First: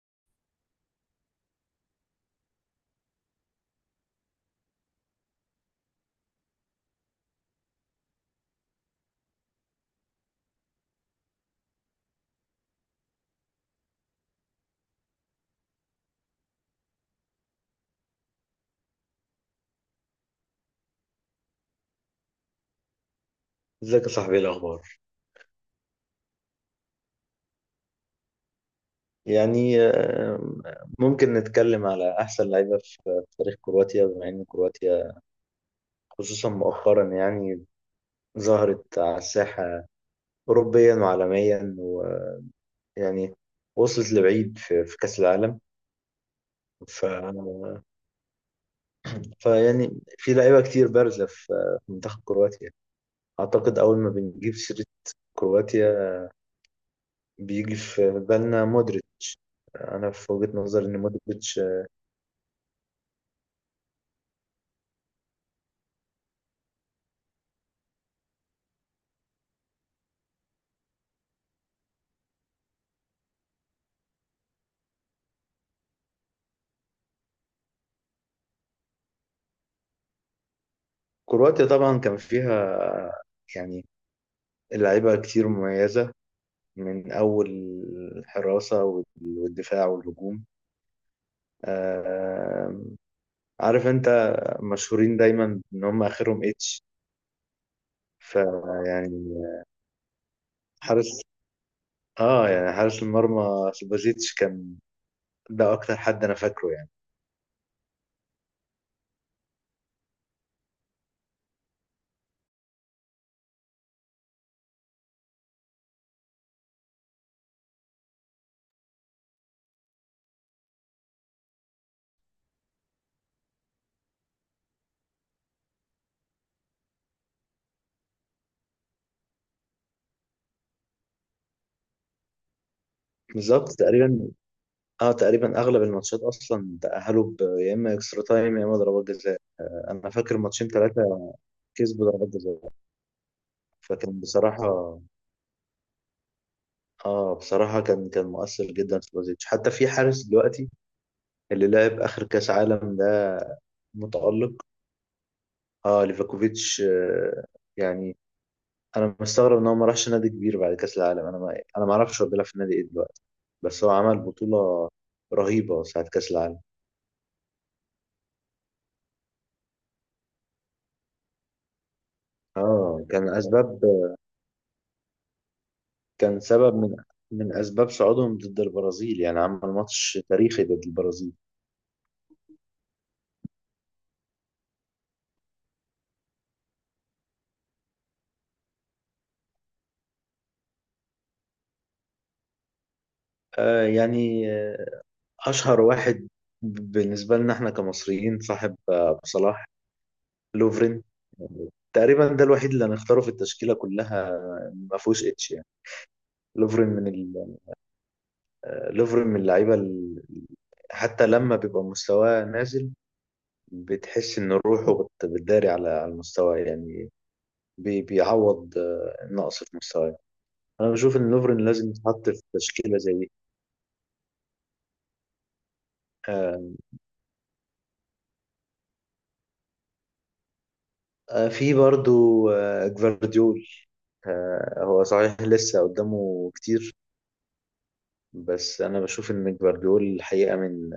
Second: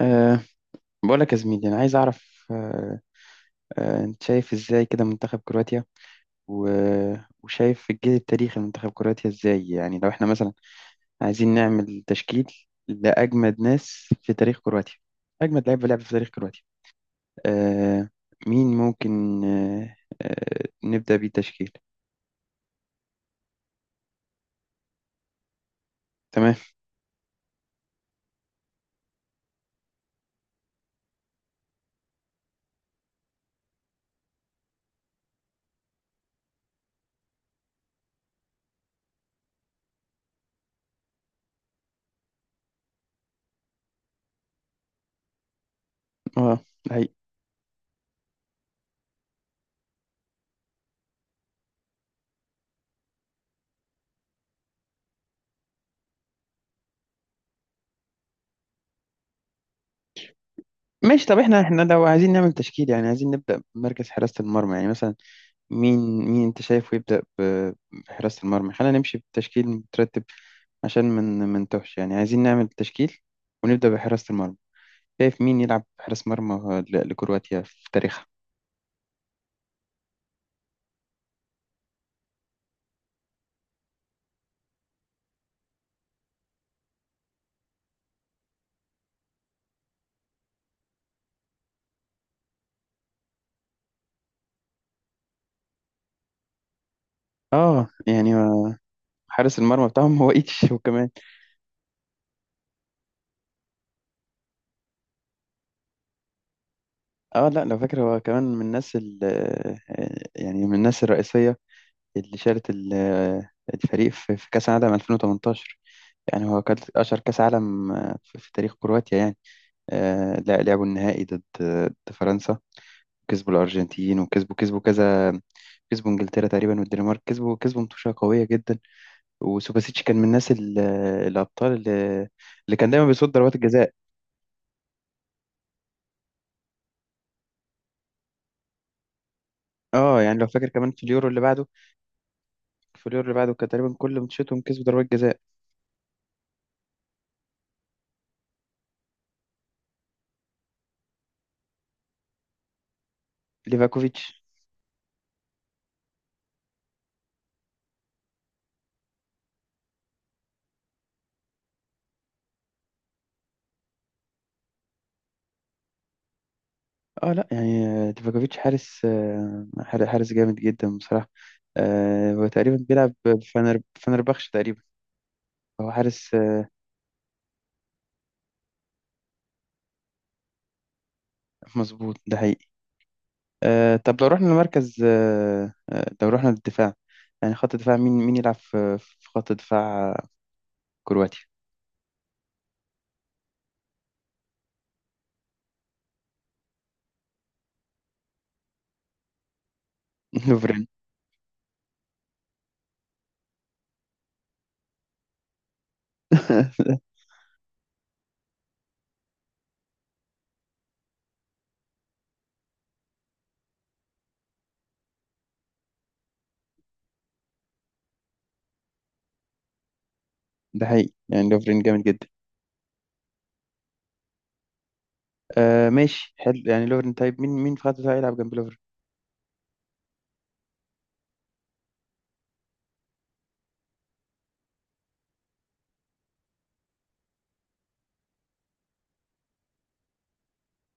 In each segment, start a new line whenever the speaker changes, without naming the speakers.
أه بقول لك يا زميلي، انا عايز اعرف. أه أه انت شايف ازاي كده منتخب كرواتيا، و- وشايف الجيل التاريخي لمنتخب كرواتيا ازاي؟ يعني لو احنا مثلا عايزين نعمل تشكيل لاجمد ناس في تاريخ كرواتيا، اجمد لعيبه لعب في تاريخ كرواتيا، أه مين ممكن أه أه نبدا بيه تشكيل؟
ازيك يا صاحبي، ايه الاخبار؟
تمام.
يعني آم، ممكن نتكلم على احسن لعيبه في تاريخ كرواتيا، بما ان كرواتيا خصوصا مؤخرا يعني ظهرت على الساحه اوروبيا وعالميا، ويعني وصلت لبعيد في في كاس العالم.
اه ده
ف...
حقيقي.
فيعني في لعيبه كتير بارزه في منتخب كرواتيا. اعتقد اول ما بنجيب سيره كرواتيا، بيجي في بالنا مودريتش. انا في وجهه نظري ان
ماشي، طب
مودريتش،
احنا لو عايزين نعمل تشكيل، يعني عايزين نبدا بمركز حراسه المرمى، يعني مثلا مين، انت شايفه يبدأ بحراسة المرمى؟ خلينا نمشي بتشكيل مترتب عشان من منتوهش، يعني عايزين نعمل تشكيل ونبدأ بحراسة المرمى. شايف مين يلعب حارس مرمى لكرواتيا في تاريخها؟
كرواتيا طبعا كان فيها يعني اللعيبة كتير مميزة، من أول الحراسة والدفاع والهجوم. آه، عارف أنت، مشهورين دايما إن هم آخرهم إتش.
اه يعني
فيعني
حارس المرمى بتاعهم هو ايتش وكمان.
حارس، يعني حارس المرمى سوبازيتش كان، ده أكتر حد أنا فاكره يعني.
اه لا، لو فاكر هو كمان من الناس ال يعني من الناس الرئيسية اللي شالت الفريق في كأس العالم 2018. يعني هو كان أشهر كأس عالم في تاريخ كرواتيا يعني. لا، لعبوا النهائي ضد فرنسا، كسبوا الارجنتين، وكسبوا كذا، كسبوا انجلترا تقريبا والدنمارك، كسبوا ماتشات قويه جدا. وسوباسيتش كان من الناس الابطال اللي كان دايما بيصد ضربات
بالظبط
الجزاء.
تقريبا. آه تقريبا أغلب الماتشات أصلا تأهلوا يا إما إكسترا تايم يا إما ضربات جزاء. أنا
اه
فاكر
يعني لو
ماتشين
فاكر كمان في اليورو
ثلاثة
اللي بعده،
كسبوا ضربات جزاء.
كان تقريبا كل
فكان
ماتشاتهم كسبوا
بصراحة،
ضربات جزاء.
اه بصراحة كان مؤثر جدا في بلوزيتش، حتى في حارس دلوقتي اللي لعب آخر كأس عالم ده،
ليفاكوفيتش.
متألق. اه ليفاكوفيتش، يعني أنا مستغرب إن هو ما راحش نادي كبير بعد كأس العالم. أنا ما أعرفش هو بيلعب في نادي إيه دلوقتي، بس هو عمل بطولة رهيبة ساعة كأس العالم.
اه لا يعني، ليفاكوفيتش حارس، حارس جامد جدا بصراحه. هو تقريبا
اه
بيلعب
كان
في
أسباب،
فنربخش تقريبا. هو حارس.
كان سبب من من أسباب صعودهم ضد البرازيل، يعني عمل ماتش تاريخي ضد البرازيل.
مظبوط، ده حقيقي. طب لو رحنا لمركز، لو رحنا للدفاع، يعني خط دفاع، مين، يلعب في خط دفاع كرواتيا؟
آه يعني آه، أشهر واحد بالنسبة لنا احنا كمصريين، صاحب أبو صلاح.
لوفرين.
لوفرين، تقريبا ده الوحيد اللي هنختاره في التشكيله كلها، ما فيهوش اتش يعني. لوفرين من ال... لوفرين من اللعيبه حتى لما بيبقى مستواه نازل، بتحس ان روحه بتداري على على المستوى يعني. بيعوض النقص في مستواه.
ده
انا
حقيقي.
بشوف ان
يعني
لوفرين
لوفرين
لازم
جامد جدا.
يتحط في تشكيله زي دي.
ماشي،
آه،
حلو، يعني لوفرين. طيب مين، في خط الدفاع يلعب جنب لوفرين؟
في برضو جفارديول. هو صحيح لسه قدامه كتير، بس انا بشوف ان جفارديول الحقيقه من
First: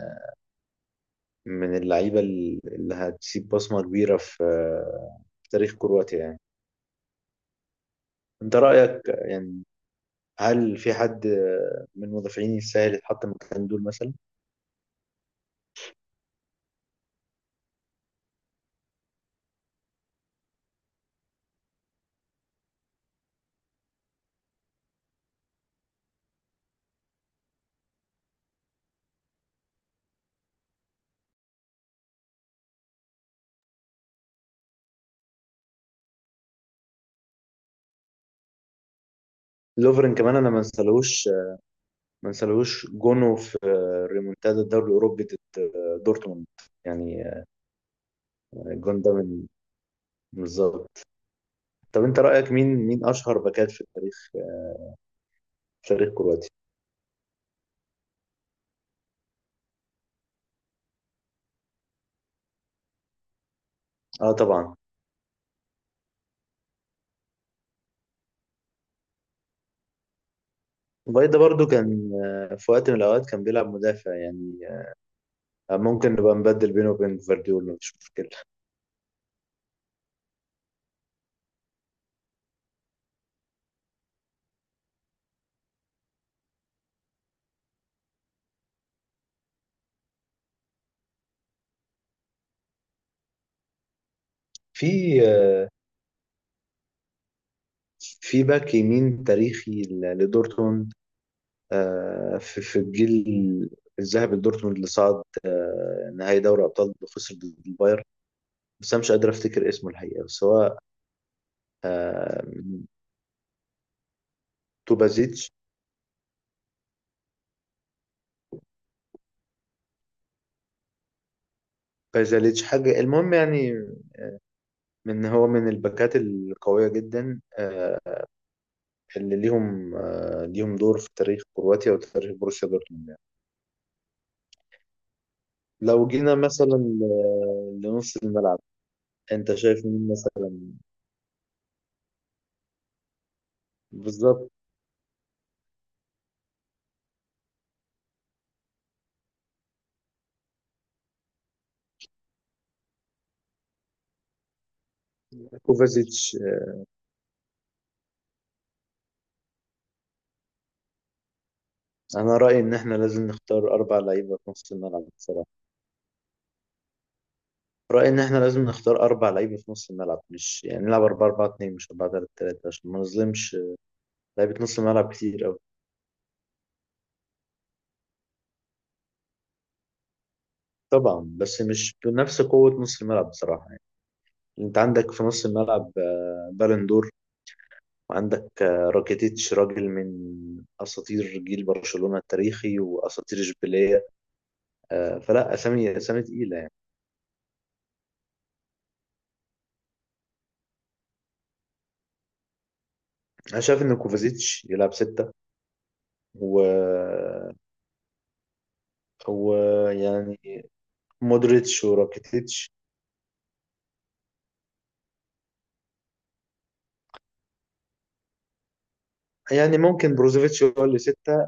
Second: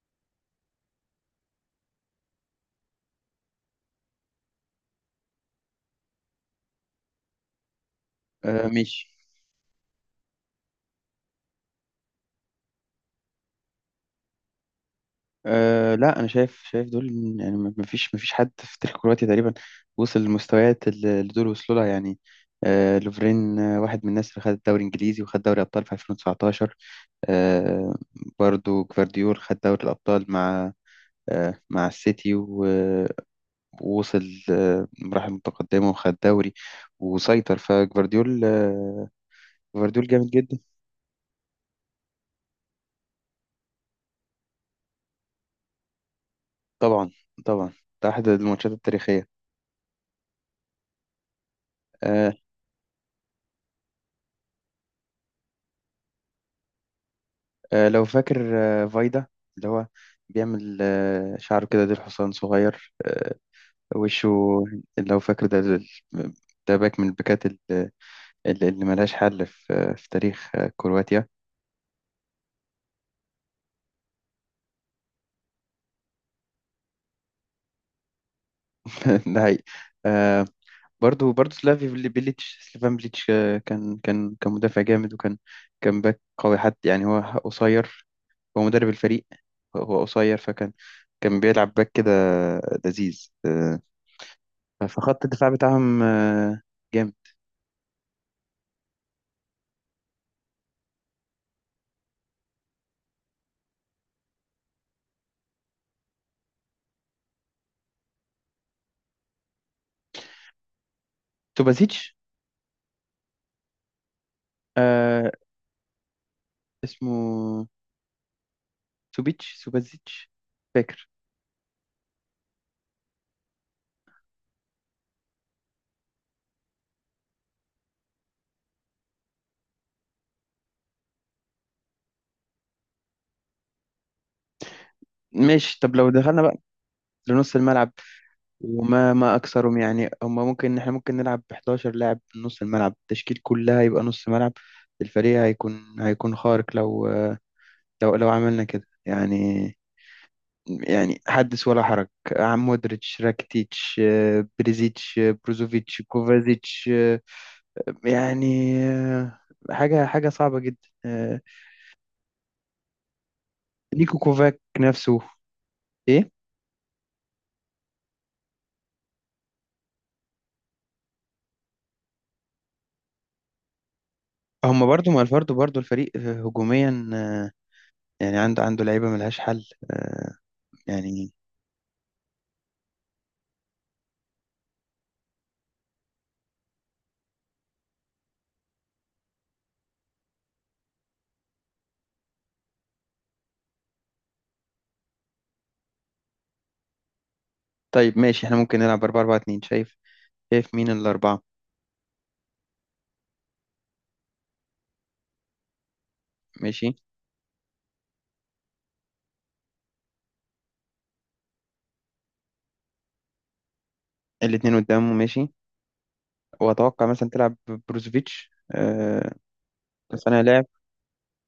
من اللعيبة اللي هتسيب بصمة كبيرة في في تاريخ كرواتيا يعني. انت رأيك
ماشي.
يعني، هل في حد من المدافعين يستاهل يتحط مكان دول مثلا؟
لا، انا شايف، دول، يعني ما ما فيش، حد في تاريخ كرواتيا تقريبا وصل للمستويات اللي دول وصلوا لها يعني. لوفرين واحد من الناس اللي خد الدوري الانجليزي وخد دوري ابطال في 2019. آه، برضو جفارديول خد دوري الأبطال مع، مع السيتي، ووصل مراحل متقدمة وخد دوري وسيطر. فجفارديول، جفارديول
لوفرين
جامد
كمان انا ما
جدا.
انسالهوش، ما انسالهوش جونه في ريمونتادا الدوري الاوروبي ضد دورتموند
طبعا،
يعني.
طبعا. ده أحد الماتشات
الجون ده
التاريخية.
من، بالظبط. طب انت
آه،
رأيك، مين مين اشهر باكات في تاريخ في تاريخ كرواتيا؟
لو فاكر فايدا، اللي هو بيعمل شعره كده ديل حصان صغير، وشه.
اه طبعا.
لو فاكر، ده، ده باك من الباكات اللي ملهاش حل في تاريخ كرواتيا.
فايدا برضو كان في وقت من الاوقات كان بيلعب مدافع يعني، ممكن نبقى نبدل بينه وبين فارديول مفيش مشكلة.
ده حقيقي. آه، برضو، سلافي بيليتش، سليفان بليتش، كان مدافع جامد، وكان، كان باك قوي. حتى يعني هو قصير، هو مدرب الفريق. هو قصير، كان بيلعب باك كده لذيذ.
في
فخط الدفاع بتاعهم جامد.
باك يمين تاريخي لدورتموند، في في الجيل الذهبي لدورتموند اللي صعد نهائي دوري أبطال وخسر ضد البايرن، بس أنا مش قادر أفتكر اسمه الحقيقة، بس هو
سوبازيتش،
آه،
آه،
توبازيتش،
اسمه سوبازيتش، فاكر.
بازاليتش، حاجة المهم يعني، من هو من الباكات القوية جدا اللي ليهم ليهم دور في تاريخ كرواتيا وتاريخ بروسيا دورتموند يعني.
ماشي، طب
لو
لو
جينا
دخلنا بقى
مثلا
لنص الملعب.
لنص الملعب،
وما ما
انت
اكثرهم
شايف مين؟
يعني، هما ممكن، احنا ممكن نلعب ب 11 لاعب من نص الملعب، التشكيل كلها يبقى نص
بالظبط.
ملعب. الفريق هيكون خارق لو، لو لو عملنا كده يعني. يعني حدث ولا حرج. عم مودريتش، راكيتيتش، بريزيتش، بروزوفيتش،
كوفازيتش.
كوفازيتش، يعني، حاجة صعبة جدا.
انا رايي ان احنا لازم نختار اربع
نيكو
لعيبه في
كوفاك
نص الملعب
نفسه،
بصراحه.
ايه.
رايي ان احنا لازم نختار اربع لعيبه في نص الملعب، مش يعني نلعب 4 4 2 مش 4 3 3، عشان ما نظلمش لعيبه نص
هما برضو،
الملعب
ما
كتير
الفرد
قوي.
برضو الفريق هجوميا، يعني عنده، لعيبة ملهاش حل، آه،
طبعا
يعني.
بس مش بنفس قوه نص الملعب بصراحه يعني. انت عندك في نص الملعب بالندور، وعندك راكيتيتش راجل من اساطير جيل برشلونه التاريخي واساطير اشبيليه. فلا، اسامي اسامي تقيله يعني.
طيب ماشي، احنا ممكن نلعب 4 4 2. شايف، مين الأربعة؟
انا شايف ان كوفازيتش يلعب ستة و...
ماشي.
ويعني مودريتش وراكيتيتش.
الاتنين قدامه. ماشي. وأتوقع مثلا تلعب بروزوفيتش
يعني ممكن
صانع
بروزوفيتش
لعب.
هو اللي ستة،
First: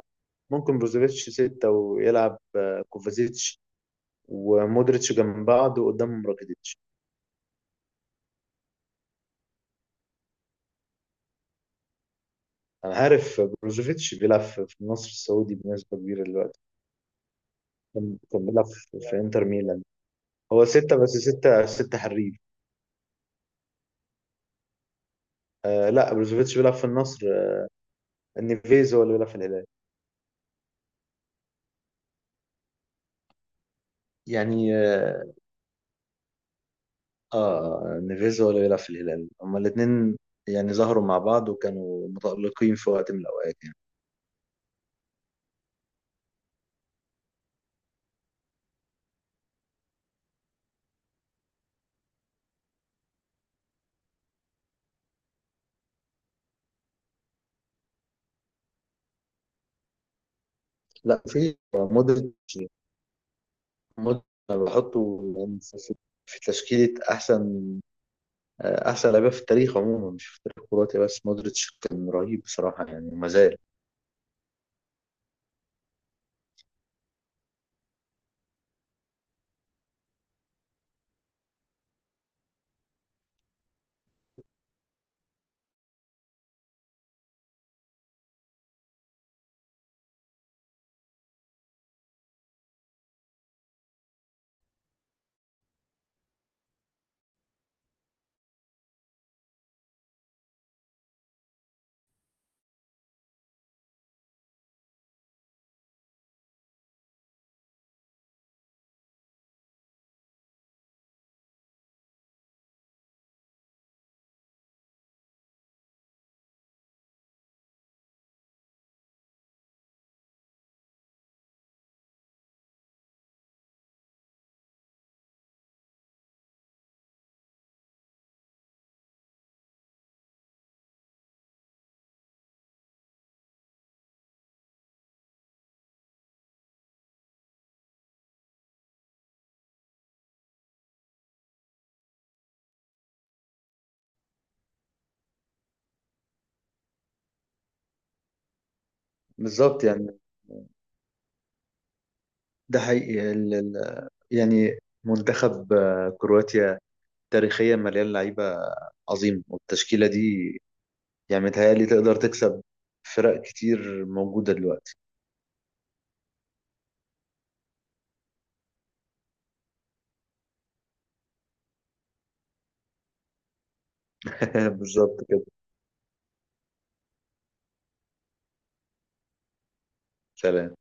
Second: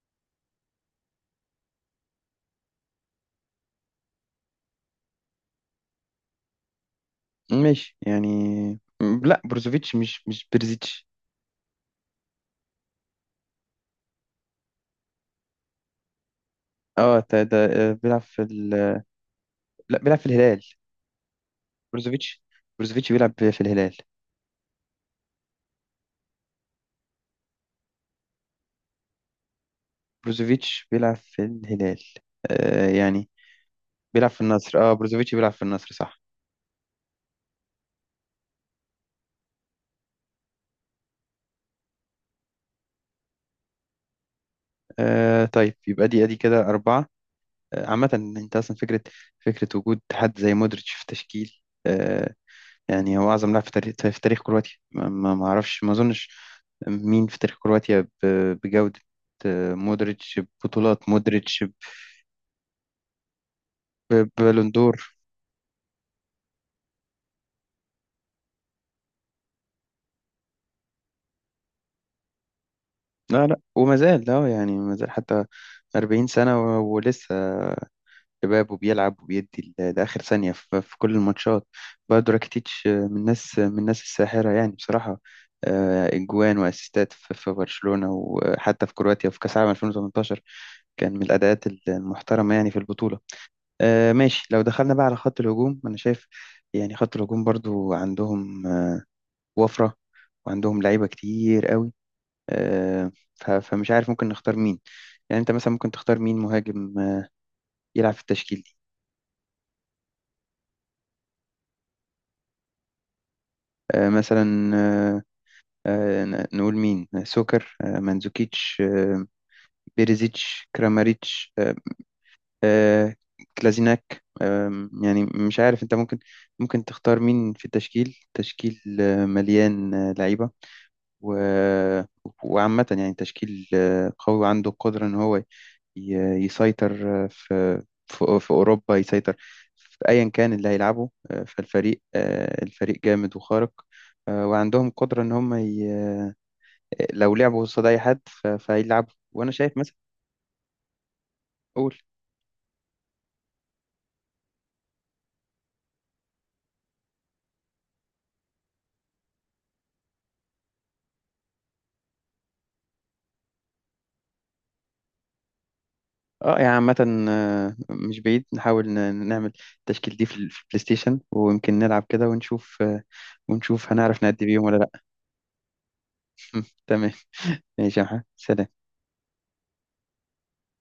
ممكن بروزوفيتش ستة ويلعب كوفازيتش ومودريتش جنب بعض وقدامهم راكيتيتش.
ماشي يعني. لا بروزوفيتش مش، برزيتش.
أنا عارف بروزوفيتش بيلعب في في النصر السعودي بنسبة كبيرة دلوقتي.
اه ده
كان
بيلعب في
كان بيلعب في في إنتر ميلان.
لا، بيلعب في الهلال.
هو ستة، بس ستة ستة حريف.
بروزوفيتش، بيلعب في الهلال.
آه لا بروزوفيتش بيلعب في النصر. نيفيز هو اللي بيلعب في الهلال.
بروزوفيتش بيلعب في الهلال. يعني بيلعب في
يعني
النصر. اه
آه،
بروزوفيتش بيلعب في النصر، صح.
اه نيفيز هو اللي بيلعب في الهلال، هما الاثنين يعني ظهروا مع بعض وكانوا متألقين في وقت من الأوقات يعني.
طيب، يبقى دي ادي كده أربعة. عامة انت اصلا فكرة، وجود حد زي مودريتش في تشكيل، يعني هو اعظم لاعب في تاريخ، كرواتيا. ما ما اعرفش، ما اظنش مين في تاريخ كرواتيا بجودة مودريتش، ببطولات
لا في
مودريتش،
مودريتش. مودريتش أنا
ببالون دور.
بحطه يعني في تشكيلة أحسن، أحسن لعيبة في التاريخ عموما مش في التاريخ الكرواتي بس. مودريتش كان رهيب بصراحة يعني وما
لا
زال.
لا، وما زال. لا يعني ما زال حتى 40 سنة، ولسه شباب، وبيلعب وبيدي لآخر ثانية في كل الماتشات. بقى راكيتيتش، من الناس، الساحرة يعني بصراحة. إجوان وأسيستات في برشلونة، وحتى في كرواتيا وفي كأس العالم 2018 كان من الأداءات المحترمة يعني في البطولة. ماشي. لو دخلنا بقى على خط الهجوم. أنا شايف يعني خط الهجوم برضو عندهم وفرة، وعندهم لعيبة كتير قوي. فمش عارف ممكن نختار مين. يعني أنت مثلا ممكن تختار مين مهاجم يلعب في التشكيل دي؟ آه، مثلا آه، آه، ن- نقول مين، سوكر، مانزوكيتش، بيريزيتش، كراماريتش، آه، كلازيناك. يعني مش عارف. انت ممكن، تختار مين في التشكيل. مليان لعيبة، و- وعامة يعني تشكيل قوي وعنده القدرة ان هو يسيطر في أوروبا. يسيطر في أيا كان اللي هيلعبه. آه، فالفريق آه، الفريق جامد وخارق، وعندهم قدرة إن هم لو لعبوا قصاد اي حد فهيلعبوا. وانا شايف
بالظبط
مثلا،
يعني.
قول.
ده حقيقي. يعني منتخب كرواتيا تاريخيا مليان لعيبة عظيم، والتشكيلة دي يعني متهيألي تقدر تكسب فرق كتير موجودة دلوقتي.
اه يعني عامة، مش بعيد نحاول نعمل التشكيل دي في في البلاي ستيشن، ويمكن نلعب كده ونشوف، هنعرف نأدي بيهم ولا لا.
بالظبط كده.
تمام. ماشي يا محمد، سلام.
سلام.